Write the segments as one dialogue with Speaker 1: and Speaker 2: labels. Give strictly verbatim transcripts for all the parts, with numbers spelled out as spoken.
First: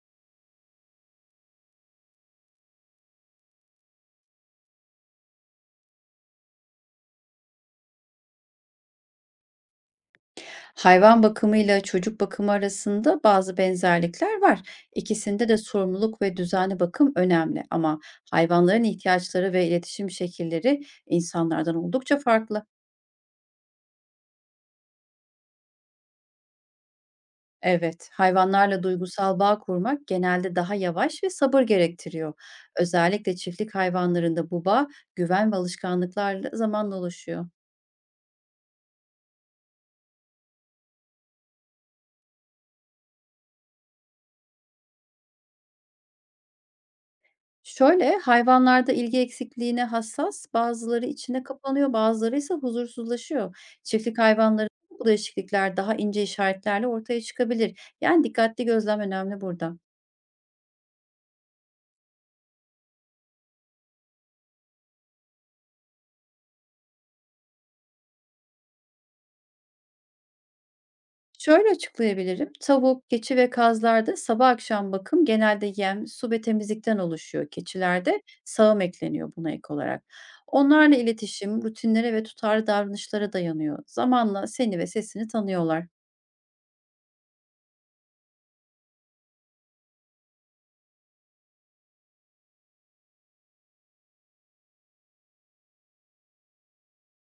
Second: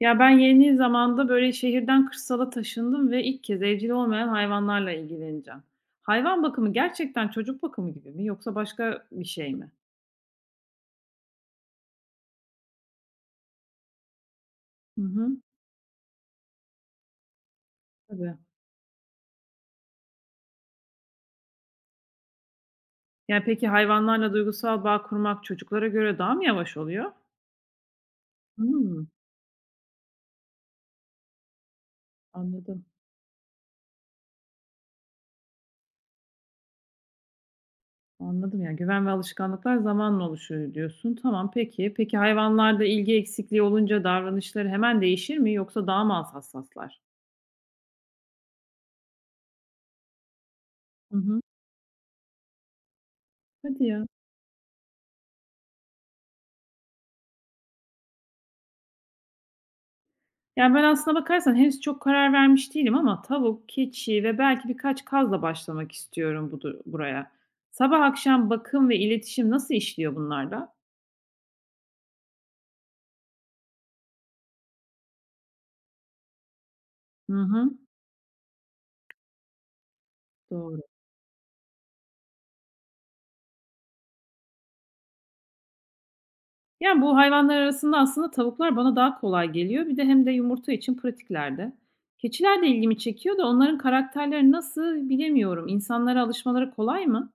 Speaker 1: Ya, ben yeni zamanda, böyle, şehirden kırsala taşındım ve ilk kez evcil olmayan hayvanlarla ilgileneceğim. Hayvan bakımı gerçekten çocuk bakımı gibi mi yoksa başka bir şey mi?
Speaker 2: Hayvan bakımıyla çocuk bakımı arasında bazı benzerlikler var.
Speaker 1: Hı hı.
Speaker 2: İkisinde de sorumluluk ve düzenli bakım önemli ama
Speaker 1: Tabii.
Speaker 2: hayvanların ihtiyaçları ve iletişim şekilleri insanlardan oldukça farklı.
Speaker 1: Yani, peki hayvanlarla duygusal bağ kurmak çocuklara göre daha mı yavaş oluyor?
Speaker 2: Evet, hayvanlarla
Speaker 1: Hımm.
Speaker 2: duygusal bağ kurmak genelde daha yavaş ve sabır gerektiriyor.
Speaker 1: Anladım,
Speaker 2: Özellikle çiftlik hayvanlarında bu bağ güven ve alışkanlıklarla zamanla oluşuyor.
Speaker 1: anladım. Yani, güven ve alışkanlıklar zamanla oluşuyor diyorsun. Tamam, peki. Peki hayvanlarda ilgi eksikliği olunca davranışları hemen değişir mi yoksa daha mı az hassaslar?
Speaker 2: Şöyle, hayvanlarda ilgi eksikliğine hassas, bazıları
Speaker 1: Hı
Speaker 2: içine
Speaker 1: hı.
Speaker 2: kapanıyor, bazıları ise huzursuzlaşıyor.
Speaker 1: Hadi ya.
Speaker 2: Çiftlik hayvanları bu değişiklikler daha ince işaretlerle ortaya çıkabilir. Yani dikkatli gözlem önemli burada.
Speaker 1: Yani, ben aslına bakarsan henüz çok karar vermiş değilim ama tavuk, keçi ve belki birkaç kazla başlamak istiyorum bu du buraya. Sabah akşam bakım ve iletişim nasıl işliyor bunlarda?
Speaker 2: Şöyle açıklayabilirim. Tavuk, keçi ve kazlarda sabah akşam bakım genelde yem, su ve temizlikten
Speaker 1: Hı
Speaker 2: oluşuyor.
Speaker 1: hı,
Speaker 2: Keçilerde sağım ekleniyor buna ek olarak.
Speaker 1: doğru.
Speaker 2: Onlarla iletişim, rutinlere ve tutarlı davranışlara dayanıyor. Zamanla seni ve sesini tanıyorlar.
Speaker 1: Yani, bu hayvanlar arasında aslında tavuklar bana daha kolay geliyor. Bir de hem de yumurta için pratiklerde. Keçiler de ilgimi çekiyor da onların karakterleri nasıl bilemiyorum. İnsanlara alışmaları kolay mı?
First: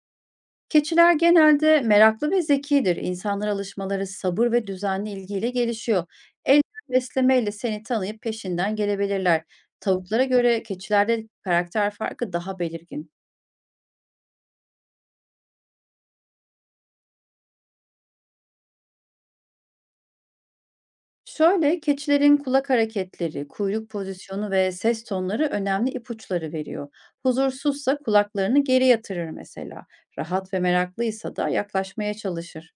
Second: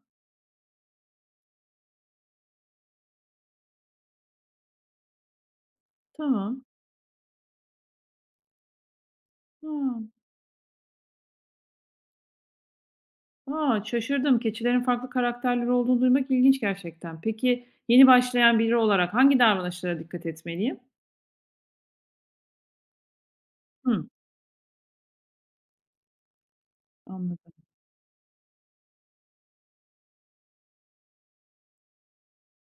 Speaker 2: Keçiler genelde meraklı ve zekidir. İnsanlara alışmaları sabır ve düzenli ilgiyle gelişiyor. El
Speaker 1: Tamam.
Speaker 2: beslemeyle seni tanıyıp peşinden gelebilirler.
Speaker 1: Hıı.
Speaker 2: Tavuklara göre keçilerde karakter farkı daha belirgin.
Speaker 1: A! Şaşırdım. Keçilerin farklı karakterleri olduğunu duymak ilginç gerçekten. Peki, yeni başlayan biri olarak hangi davranışlara dikkat etmeliyim?
Speaker 2: Şöyle keçilerin kulak hareketleri, kuyruk
Speaker 1: Hıı,
Speaker 2: pozisyonu ve ses tonları önemli ipuçları veriyor.
Speaker 1: anladım.
Speaker 2: Huzursuzsa kulaklarını geri yatırır mesela. Rahat ve meraklıysa da yaklaşmaya çalışır.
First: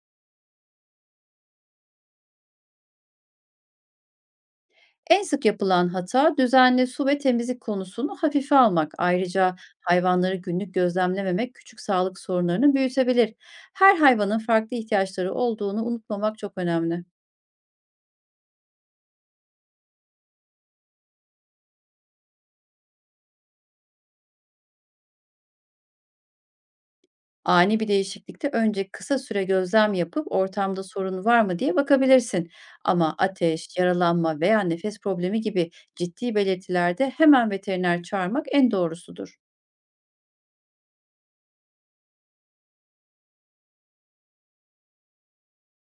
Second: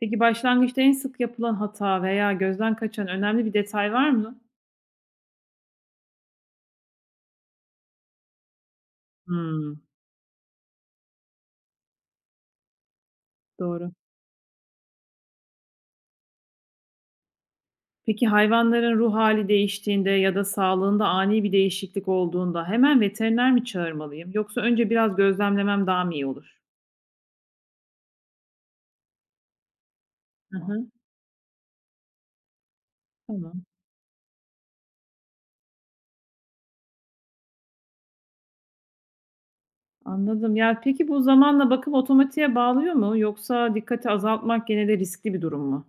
Speaker 1: Peki, başlangıçta en sık yapılan hata veya gözden kaçan önemli bir detay var mı?
Speaker 2: En sık yapılan hata düzenli su ve temizlik konusunu hafife almak. Ayrıca
Speaker 1: Hımm,
Speaker 2: hayvanları günlük gözlemlememek küçük sağlık sorunlarını büyütebilir.
Speaker 1: doğru.
Speaker 2: Her hayvanın farklı ihtiyaçları olduğunu unutmamak çok önemli.
Speaker 1: Peki, hayvanların ruh hali değiştiğinde ya da sağlığında ani bir değişiklik olduğunda hemen veteriner mi çağırmalıyım yoksa önce biraz gözlemlemem daha mı iyi olur?
Speaker 2: Ani bir değişiklikte önce kısa süre gözlem yapıp
Speaker 1: Hı
Speaker 2: ortamda
Speaker 1: hı,
Speaker 2: sorun var mı diye bakabilirsin. Ama
Speaker 1: tamam.
Speaker 2: ateş, yaralanma veya nefes problemi gibi ciddi belirtilerde hemen veteriner çağırmak en doğrusudur.
Speaker 1: Anladım. Ya, peki bu zamanla bakım otomatiğe bağlıyor mu yoksa dikkati azaltmak gene de riskli bir durum mu?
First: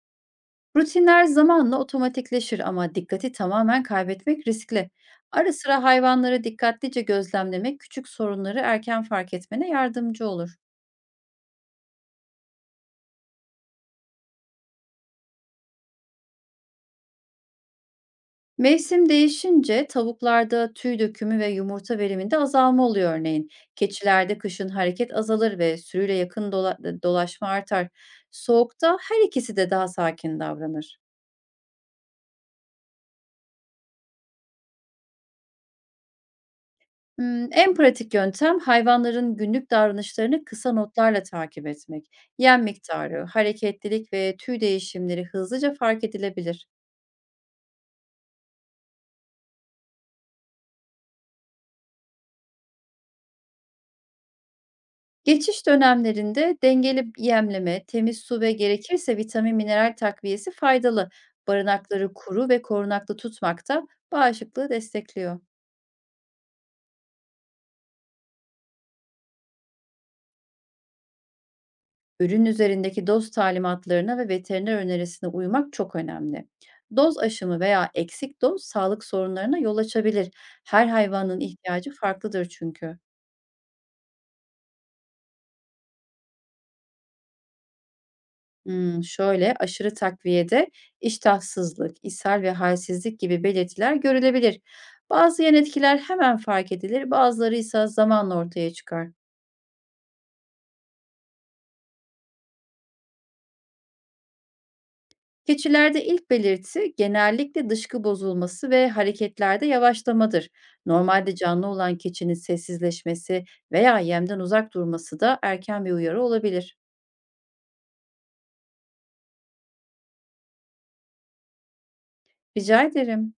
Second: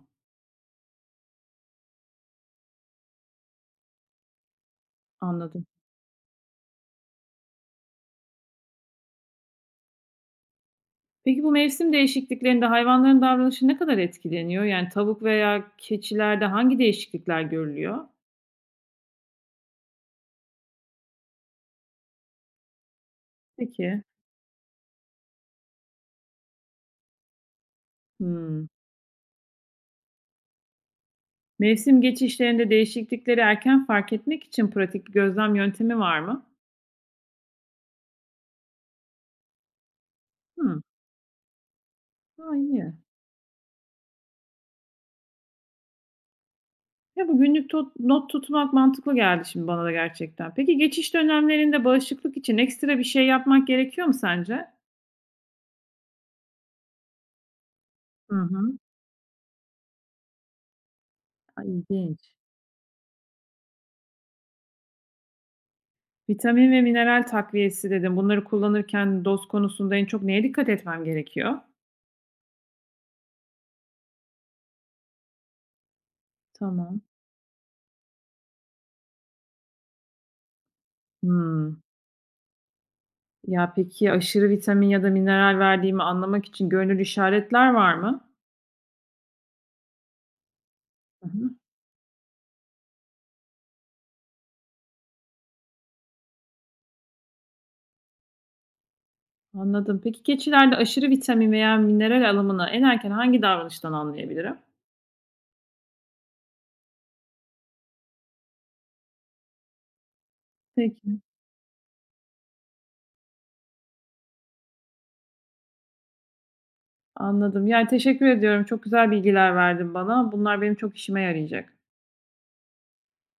Speaker 2: Rutinler zamanla otomatikleşir ama dikkati tamamen kaybetmek riskli. Ara
Speaker 1: Anladım.
Speaker 2: sıra hayvanları dikkatlice gözlemlemek küçük sorunları erken fark etmene yardımcı olur.
Speaker 1: Peki bu mevsim değişikliklerinde hayvanların davranışı ne kadar etkileniyor? Yani tavuk veya keçilerde hangi değişiklikler görülüyor?
Speaker 2: Mevsim değişince tavuklarda tüy dökümü ve yumurta veriminde azalma oluyor örneğin.
Speaker 1: Peki.
Speaker 2: Keçilerde kışın hareket azalır ve sürüyle yakın dola- dolaşma artar.
Speaker 1: Hımm.
Speaker 2: Soğukta her ikisi de daha sakin davranır.
Speaker 1: Mevsim geçişlerinde değişiklikleri erken fark etmek için pratik bir gözlem yöntemi var mı?
Speaker 2: Imm, en pratik yöntem hayvanların günlük davranışlarını kısa
Speaker 1: Hımm.
Speaker 2: notlarla takip etmek.
Speaker 1: A,
Speaker 2: Yem
Speaker 1: iyi.
Speaker 2: miktarı, hareketlilik ve tüy değişimleri hızlıca fark edilebilir.
Speaker 1: Ya, bu günlük tot not tutmak mantıklı geldi şimdi bana da gerçekten. Peki geçiş dönemlerinde bağışıklık için ekstra bir şey yapmak gerekiyor mu sence?
Speaker 2: Geçiş dönemlerinde dengeli yemleme, temiz
Speaker 1: Hı
Speaker 2: su ve
Speaker 1: hı.
Speaker 2: gerekirse vitamin mineral takviyesi faydalı.
Speaker 1: Ay
Speaker 2: Barınakları
Speaker 1: ilginç.
Speaker 2: kuru ve korunaklı tutmak da bağışıklığı destekliyor.
Speaker 1: Vitamin ve mineral takviyesi dedim. Bunları kullanırken doz konusunda en çok neye dikkat etmem gerekiyor?
Speaker 2: Ürün üzerindeki doz talimatlarına ve veteriner önerisine uymak çok önemli.
Speaker 1: Tamam.
Speaker 2: Doz aşımı veya eksik doz sağlık sorunlarına yol açabilir. Her hayvanın
Speaker 1: Hımm.
Speaker 2: ihtiyacı farklıdır çünkü.
Speaker 1: Ya, peki aşırı vitamin ya da mineral verdiğimi anlamak için görünür işaretler var mı?
Speaker 2: Hmm, şöyle aşırı takviyede
Speaker 1: Hı hı.
Speaker 2: iştahsızlık, ishal ve halsizlik gibi belirtiler görülebilir. Bazı yan etkiler hemen fark edilir, bazıları ise zamanla ortaya çıkar.
Speaker 1: Anladım. Peki keçilerde aşırı vitamin veya mineral alımını en erken hangi davranıştan anlayabilirim?
Speaker 2: Keçilerde ilk belirti genellikle dışkı bozulması ve hareketlerde yavaşlamadır.
Speaker 1: Peki.
Speaker 2: Normalde canlı olan keçinin sessizleşmesi veya yemden uzak durması da erken bir uyarı olabilir.
Speaker 1: Anladım. Yani, teşekkür ediyorum. Çok güzel bilgiler verdin bana. Bunlar benim çok işime yarayacak.
Speaker 2: Rica ederim.